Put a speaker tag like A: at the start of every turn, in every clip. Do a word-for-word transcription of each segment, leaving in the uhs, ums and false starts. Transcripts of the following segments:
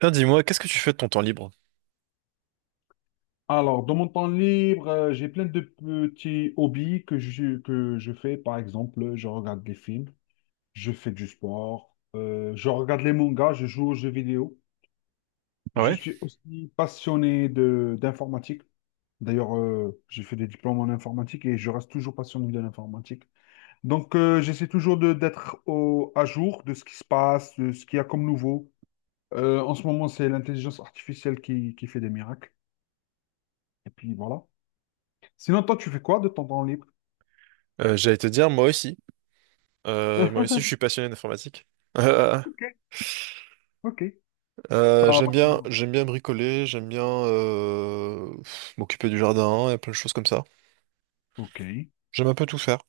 A: Tiens, dis-moi, qu'est-ce que tu fais de ton temps libre?
B: Alors, dans mon temps libre, euh, j'ai plein de petits hobbies que je, que je fais. Par exemple, je regarde des films, je fais du sport, euh, je regarde les mangas, je joue aux jeux vidéo.
A: Ah
B: Je
A: ouais.
B: suis aussi passionné de d'informatique. D'ailleurs, euh, j'ai fait des diplômes en informatique et je reste toujours passionné de l'informatique. Donc, euh, j'essaie toujours de d'être au- à jour de ce qui se passe, de ce qu'il y a comme nouveau. Euh, en ce moment, c'est l'intelligence artificielle qui, qui fait des miracles. Et puis voilà. Sinon, toi, tu fais quoi de ton temps libre?
A: Euh, j'allais te dire, moi aussi. Euh, moi aussi, je suis passionné d'informatique. Euh,
B: Ok, ok.
A: euh,
B: Ça
A: j'aime
B: va.
A: bien, j'aime bien bricoler, j'aime bien euh, pff, m'occuper du jardin et plein de choses comme ça.
B: Ok,
A: J'aime un peu tout faire.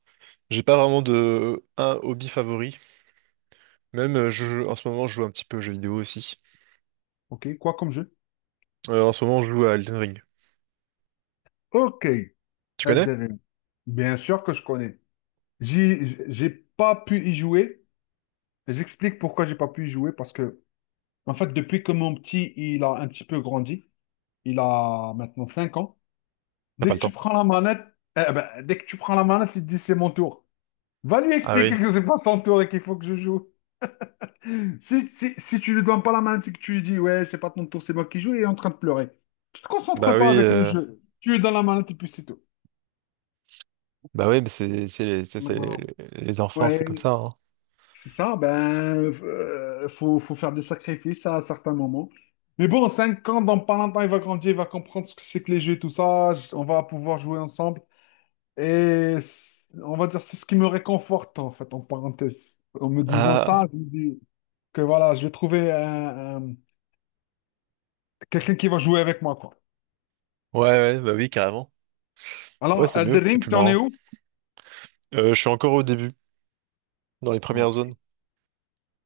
A: J'ai pas vraiment de un hobby favori. Même euh, je, en ce moment, je joue un petit peu aux jeux vidéo aussi.
B: ok. Quoi comme jeu?
A: Euh, en ce moment, je joue à Elden Ring.
B: Ok,
A: Tu connais?
B: Elden Ring. Bien sûr que je connais. J'y- j'- J'ai pas pu y jouer. J'explique pourquoi j'ai pas pu y jouer. Parce que, en fait, depuis que mon petit, il a un petit peu grandi, il a maintenant cinq ans.
A: T'as
B: Dès
A: pas
B: que
A: le
B: tu
A: temps.
B: prends la manette, eh ben, dès que tu prends la manette, il te dit c'est mon tour. Va lui
A: Ah
B: expliquer
A: oui.
B: que c'est pas son tour et qu'il faut que je joue. Si, si, si tu lui donnes pas la main et que tu lui dis, ouais, c'est pas ton tour, c'est moi qui joue, il est en train de pleurer. Tu te concentres
A: Bah oui,
B: pas avec le
A: euh,
B: jeu. Tu lui donnes la main et puis c'est tout.
A: bah oui, mais c'est c'est les, c'est-
B: Non,
A: c'est
B: non,
A: les
B: non.
A: les enfants, c'est comme
B: Ouais,
A: ça, hein.
B: c'est ça, ben, euh, faut, faut faire des sacrifices à certains moments. Mais bon, cinq ans, dans pas longtemps, il va grandir, il va comprendre ce que c'est que les jeux et tout ça. j- On va pouvoir jouer ensemble. Et c- on va dire, c'est ce qui me réconforte, en fait, en parenthèse. En me disant
A: Ah,
B: ça, je me dis que voilà, je vais trouver un- un- quelqu'un qui va jouer avec moi, quoi.
A: ouais, ouais, bah oui, carrément. Ouais,
B: Alors,
A: c'est mieux,
B: Elden
A: c'est
B: Ring,
A: plus
B: t'en es
A: marrant.
B: où?
A: Euh, je suis encore au début, dans les premières
B: Ok.
A: zones.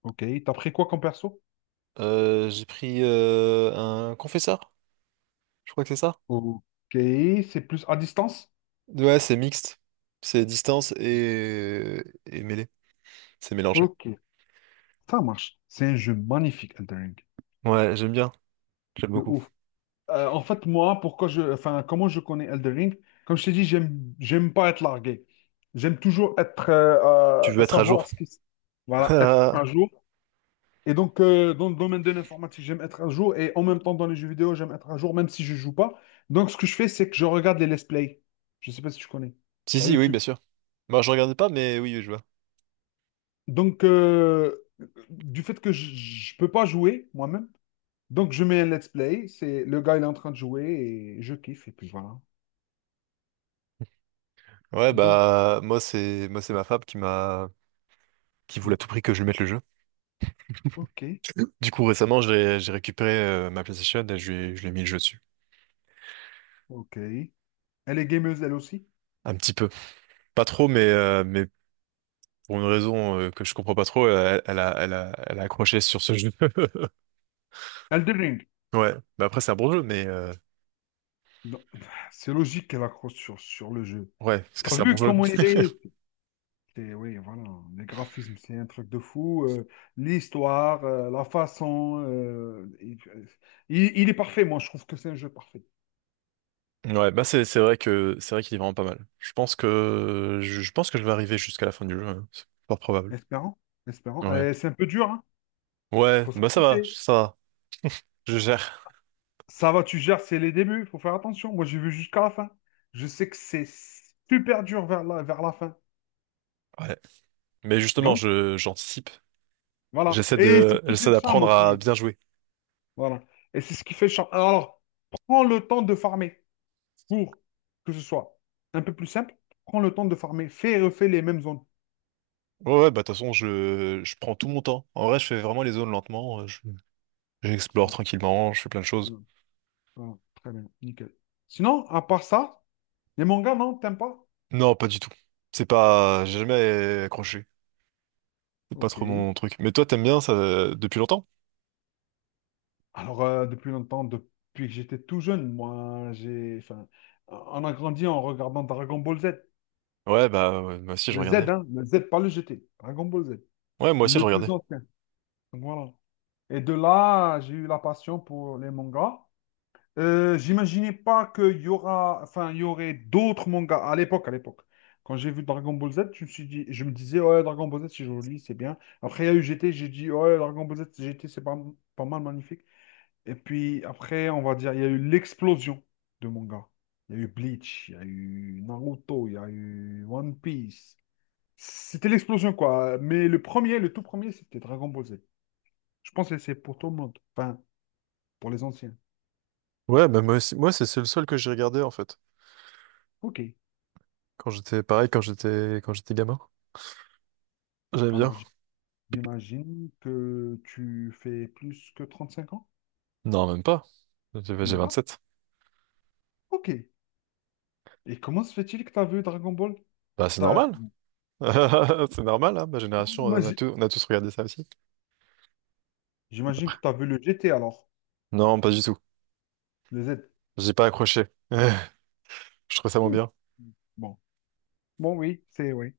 B: Ok. T'as pris quoi comme perso?
A: Euh, j'ai pris euh, un confesseur, je crois que c'est ça.
B: Ok. C'est plus à distance?
A: Ouais, c'est mixte. C'est distance et, et mêlée. C'est mélangé.
B: Ok. Ça marche. C'est un jeu magnifique, Elden Ring.
A: Ouais, j'aime bien. J'aime
B: De
A: beaucoup.
B: ouf. Euh, en fait, moi, pourquoi je, enfin, comment je connais Elden Ring? Comme je t'ai dit, j'aime, j'aime pas être largué. J'aime toujours être, euh,
A: Tu
B: euh,
A: veux être à
B: savoir
A: jour?
B: ce qui, se- voilà, être
A: Ah,
B: à jour. Et donc, euh, dans le domaine de l'informatique, j'aime être à jour. Et en même temps, dans les jeux vidéo, j'aime être à jour, même si je joue pas. Donc, ce que je fais, c'est que je regarde les let's play. Je sais pas si tu connais.
A: si,
B: Sur
A: si, oui, bien
B: YouTube.
A: sûr. Moi, je regardais pas, mais oui, oui, je vois.
B: Donc, euh, du fait que je ne peux pas jouer moi-même, donc je mets un let's play. C'est le gars, il est en train de jouer et je kiffe. Et puis voilà.
A: Ouais,
B: Donc,
A: bah, moi, c'est moi, c'est ma femme qui m'a qui voulait à tout prix que je lui mette le jeu.
B: ok,
A: Du coup, récemment, j'ai j'ai récupéré euh, ma PlayStation et je lui, ai- je lui ai mis le jeu dessus.
B: ok. Elle est gameuse, elle aussi.
A: Un petit peu. Pas trop, mais, euh, mais pour une raison euh, que je comprends pas trop, elle, elle a, elle a, elle a accroché sur ce jeu.
B: Elden Ring.
A: Ouais. Bah après, c'est un bon jeu, mais euh,
B: Donc, c'est logique qu'elle accroche sur, sur le jeu.
A: ouais, parce que
B: T'as
A: c'est un bon
B: vu
A: jeu.
B: comment il est? C'est- Oui, voilà. Les graphismes, c'est un truc de fou. Euh, l'histoire, euh, la façon. Euh, il, il est parfait, moi, je trouve que c'est un jeu parfait.
A: Ouais, bah c'est c'est vrai que c'est vrai qu'il est vraiment pas mal. Je pense que je, je pense que je vais arriver jusqu'à la fin du jeu, hein. C'est fort probable.
B: Espérant, espérant.
A: Ouais.
B: Euh, c'est un peu dur, hein?
A: Ouais,
B: faut
A: bah ça va,
B: s'accrocher.
A: ça va. Je gère.
B: Ça va, tu gères, c'est les débuts, faut faire attention. Moi, j'ai vu jusqu'à la fin. Je sais que c'est super dur vers la, vers la fin.
A: Ouais. Mais justement,
B: Donc,
A: je j'anticipe.
B: voilà.
A: J'essaie
B: Et c'est
A: de
B: ce qui fait
A: j'essaie
B: le charme
A: d'apprendre à
B: aussi.
A: bien jouer.
B: Voilà. Et c'est ce qui fait le charme. Alors, prends le temps de farmer pour que ce soit un peu plus simple. Prends le temps de farmer. Fais et refais les mêmes zones.
A: Ouais, ouais, bah de toute façon, je, je prends tout mon temps. En vrai, je fais vraiment les zones lentement. euh, je- J'explore
B: Voilà.
A: tranquillement, je fais plein de choses.
B: Voilà. Voilà. Très bien, nickel. Sinon, à part ça, les mangas, non, t'aimes pas?
A: Non, pas du tout. C'est pas... J'ai jamais accroché. C'est pas trop
B: Ok.
A: mon truc. Mais toi, t'aimes bien ça euh, depuis longtemps?
B: Alors, euh, depuis longtemps, depuis que j'étais tout jeune, moi, j'ai, enfin, on a grandi en regardant Dragon Ball Z.
A: Ouais, bah ouais, moi aussi, je
B: Le Z,
A: regardais.
B: hein, le Z, pas le G T. Dragon Ball Z,
A: Ouais, moi aussi, je
B: le plus
A: regardais.
B: ancien. Donc voilà. Et de là, j'ai eu la passion pour les mangas. Euh, j'imaginais pas qu'il y aura, enfin, il y aurait d'autres mangas à l'époque, à l'époque. Quand j'ai vu Dragon Ball Z, je me suis dit, je me disais, ouais, Dragon Ball Z, c'est joli, c'est bien. Après, il y a eu G T. J'ai dit, ouais, Dragon Ball Z, G T. C'est pas, pas mal, magnifique. Et puis après, on va dire, il y a eu l'explosion de manga. Il y a eu Bleach, il y a eu Naruto, il y a eu One Piece. C'était l'explosion, quoi. Mais le premier, le tout premier, c'était Dragon Ball Z. Je pense que c'est pour tout le monde. Enfin, pour les anciens.
A: Ouais, bah moi aussi, moi c'est c'est le seul que j'ai regardé en fait.
B: Ok.
A: Quand j'étais pareil, quand j'étais quand j'étais gamin. J'aimais
B: Alors,
A: bien.
B: j- j'imagine que tu fais plus que trente-cinq ans?
A: Non, même pas. J'ai
B: Même
A: j'ai
B: pas?
A: sept.
B: Ok. Et comment se fait-il que tu as vu Dragon Ball?
A: Bah c'est
B: T'as-
A: normal. C'est normal, hein, ma génération,
B: Moi,
A: on a
B: j-
A: tous, on a tous regardé ça aussi.
B: j'imagine que tu as vu le G T alors,
A: Non, pas du tout.
B: le Z.
A: J'ai pas accroché. Je trouve ça moins
B: Ouh.
A: bien.
B: Bon. Bon, oui, c'est oui.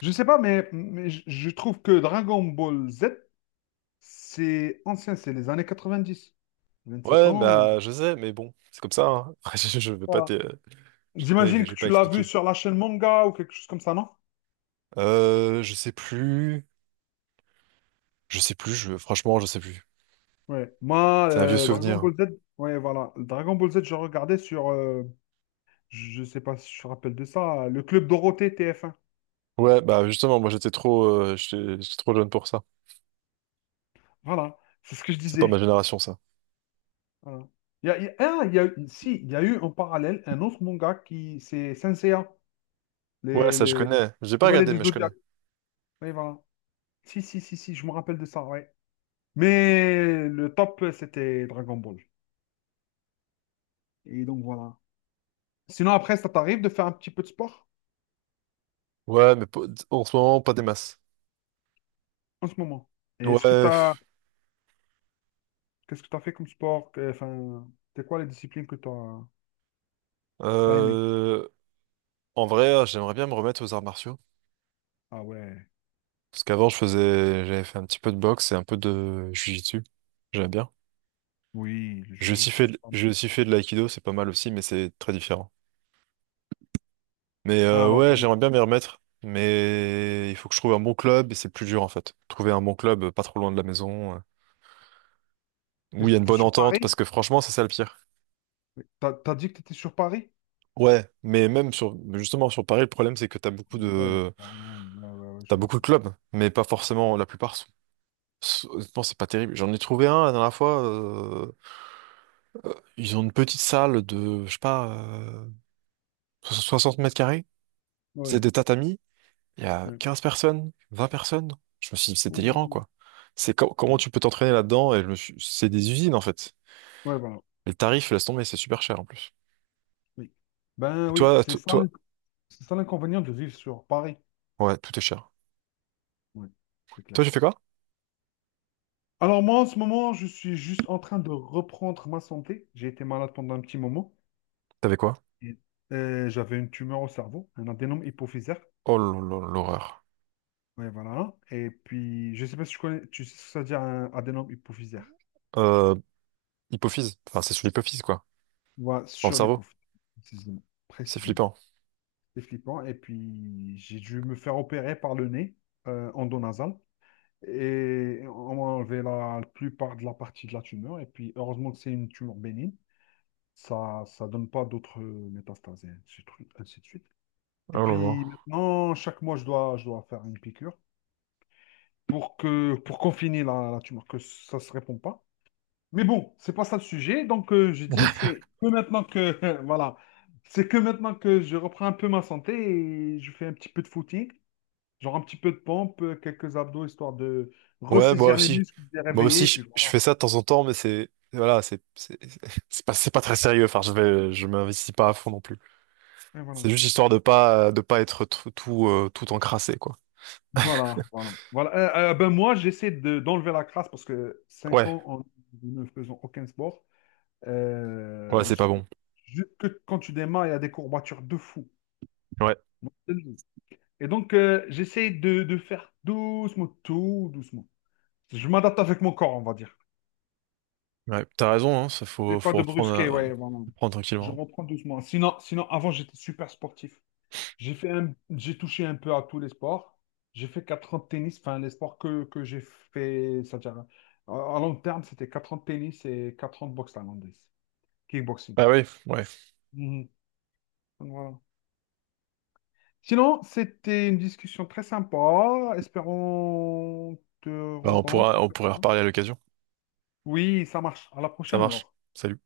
B: Je sais pas, mais, mais je je trouve que Dragon Ball Z, c'est ancien, c'est les années quatre-vingt-dix. vingt-sept
A: Ouais,
B: ans.
A: bah, je sais, mais bon, c'est comme ça, hein. Je, je vais pas
B: Voilà.
A: te, je vais pas,
B: J'imagine
A: je
B: que
A: vais pas
B: tu l'as vu
A: expliquer.
B: sur la chaîne manga ou quelque chose comme ça, non?
A: Euh, je sais plus, je sais plus, je, franchement, je sais plus.
B: Ouais. Moi,
A: C'est un vieux
B: euh, Dragon
A: souvenir.
B: Ball Z, ouais, voilà. Dragon Ball Z, je regardais sur, euh, je sais pas si je me rappelle de ça, le Club Dorothée t f un.
A: Ouais, bah, justement, moi, j'étais trop, euh, j'étais j'étais trop jeune pour ça.
B: Voilà, c'est ce que je
A: C'est pas ma
B: disais.
A: génération, ça.
B: Voilà. Il y a, il y a- ah, il y a- eu- Si, il y a eu en parallèle un autre manga qui, c'est Saint Seiya,
A: Ouais,
B: les,
A: ça, je
B: les
A: connais. J'ai pas
B: Chevaliers
A: regardé,
B: du
A: mais je connais.
B: Zodiaque. Oui, voilà. Si, si, si, si, je me rappelle de ça, ouais. Mais le top, c'était Dragon Ball. Et donc voilà. Sinon, après, ça t'arrive de faire un petit peu de sport
A: Ouais, mais pas-, en ce moment, pas des masses.
B: en ce moment? Et
A: Ouais,
B: est-ce que t'as...
A: pff,
B: Qu'est-ce que t'as fait comme sport? Que- Enfin, c'est quoi les disciplines que t'as que t'as aimées?
A: euh, en vrai, hein, j'aimerais bien me remettre aux arts martiaux.
B: Ah ouais,
A: Parce qu'avant, je faisais, j'avais fait un petit peu de boxe et un peu de jiu-jitsu. J'aimais bien.
B: oui, le
A: J'ai aussi fait,
B: jiu-jitsu, c'est
A: de-
B: pas mal.
A: j'ai aussi fait de l'aïkido, c'est pas mal aussi, mais c'est très différent. Mais euh,
B: Alors,
A: ouais,
B: euh,
A: j'aimerais bien m'y remettre, mais il faut que je trouve un bon club et c'est plus dur en fait. Trouver un bon club euh, pas trop loin de la maison, euh,
B: t'es,
A: où il y a une
B: t'es
A: bonne
B: sur
A: entente,
B: Paris?
A: parce que franchement, c'est ça le pire.
B: Oui. T'as, t'as dit que t'étais sur Paris?
A: Ouais, mais même sur, justement sur Paris, le problème c'est que t'as beaucoup
B: Ouais,
A: de,
B: pardon, ouais, ouais, ouais,
A: t'as
B: je vois
A: beaucoup de
B: ça.
A: clubs, mais pas forcément la plupart. Sont-, sont-, honnêtement, c'est pas terrible. J'en ai trouvé un la dernière fois. euh, euh, ils ont une petite salle de, je sais pas, euh, soixante mètres carrés. C'est
B: Ouais,
A: des tatamis. Il y a
B: ouais.
A: quinze personnes, vingt personnes. Je me suis dit, c'est délirant,
B: Ouh,
A: quoi. C'est co- comment
B: ouais,
A: tu peux t'entraîner là-dedans? Et je me suis- c'est des usines, en fait.
B: ouais, voilà,
A: Et le tarif, laisse tomber, c'est super cher, en plus.
B: oui. Ben
A: Et
B: oui,
A: toi,
B: c'est
A: to-
B: ça, l'in-
A: toi,
B: c'est ça l'inconvénient de vivre sur Paris.
A: ouais, tout est cher.
B: Ouais, c'est
A: Toi,
B: clair.
A: j'ai fait quoi?
B: Alors moi, en ce moment, je suis juste en train de reprendre ma santé. J'ai été malade pendant un petit moment.
A: T'avais quoi?
B: Et, euh, j'avais une tumeur au cerveau, un adénome hypophysaire.
A: Oh, là là, l'horreur.
B: Ouais, voilà. Et puis, je sais pas si tu connais, tu sais ce que ça veut dire un adénome hypophysaire.
A: Euh, hypophyse. Enfin, c'est sur l'hypophyse, quoi.
B: Voilà,
A: Dans le
B: sur
A: cerveau.
B: l'hypophyse, précisément.
A: C'est
B: Précisément.
A: flippant.
B: C'est flippant. Et puis, j'ai dû me faire opérer par le nez, euh, endonasal. Et on m'a enlevé la plupart de la partie de la tumeur. Et puis, heureusement que c'est une tumeur bénigne. Ça ça donne pas d'autres euh, métastases, et ainsi de suite. Ainsi de suite. Et
A: Oh là là.
B: puis maintenant, chaque mois, je dois, je dois faire une piqûre pour que pour confiner la, la tumeur, que ça se répond pas. Mais bon, c'est pas ça le sujet. Donc euh, je dis, c'est que maintenant que voilà, c'est que maintenant que je reprends un peu ma santé et je fais un petit peu de footing, genre un petit peu de pompe, euh, quelques abdos, histoire de
A: Ouais, moi
B: ressaisir les
A: aussi.
B: muscles, de les
A: Moi
B: réveiller,
A: aussi,
B: et
A: je,
B: puis
A: je
B: voilà.
A: fais ça de temps en temps, mais c'est, voilà, c'est, c'est, c'est pas, c'est pas très sérieux. Enfin, je vais, je m'investis pas à fond non plus.
B: Et voilà.
A: C'est juste histoire de pas, de pas être tout, tout, euh, tout encrassé, quoi.
B: Voilà, voilà, voilà. Euh, euh, ben moi, j'essaie de, d'enlever la crasse parce que cinq
A: Ouais,
B: ans en ne faisant aucun sport,
A: ouais,
B: euh,
A: c'est pas
B: je-
A: bon.
B: je- que quand tu démarres, il y a des courbatures de fou.
A: Ouais,
B: Moi, je te le dis. Et donc, euh, j'essaie de, de faire doucement, tout doucement. Je m'adapte avec mon corps, on va dire.
A: ouais, t'as raison, hein, ça faut,
B: C'est pas
A: faut
B: de
A: reprendre,
B: brusquer,
A: à-
B: ouais, vraiment.
A: reprendre
B: Je
A: tranquillement.
B: reprends doucement. Sinon, sinon avant, j'étais super sportif. J'ai fait un- j'ai touché un peu à tous les sports. J'ai fait quatre ans de tennis, enfin les sports que, que j'ai fait, c'est-à-dire à, à long terme, c'était quatre ans de tennis et quatre ans de boxe thaïlandaise, kickboxing.
A: Ah oui, ouais,
B: Mhm. Donc, voilà. Sinon, c'était une discussion très sympa. Espérons te
A: bah, on
B: rencontrer.
A: pourra, on pourrait reparler à l'occasion.
B: Oui, ça marche. À la
A: Ça
B: prochaine
A: marche.
B: alors.
A: Salut.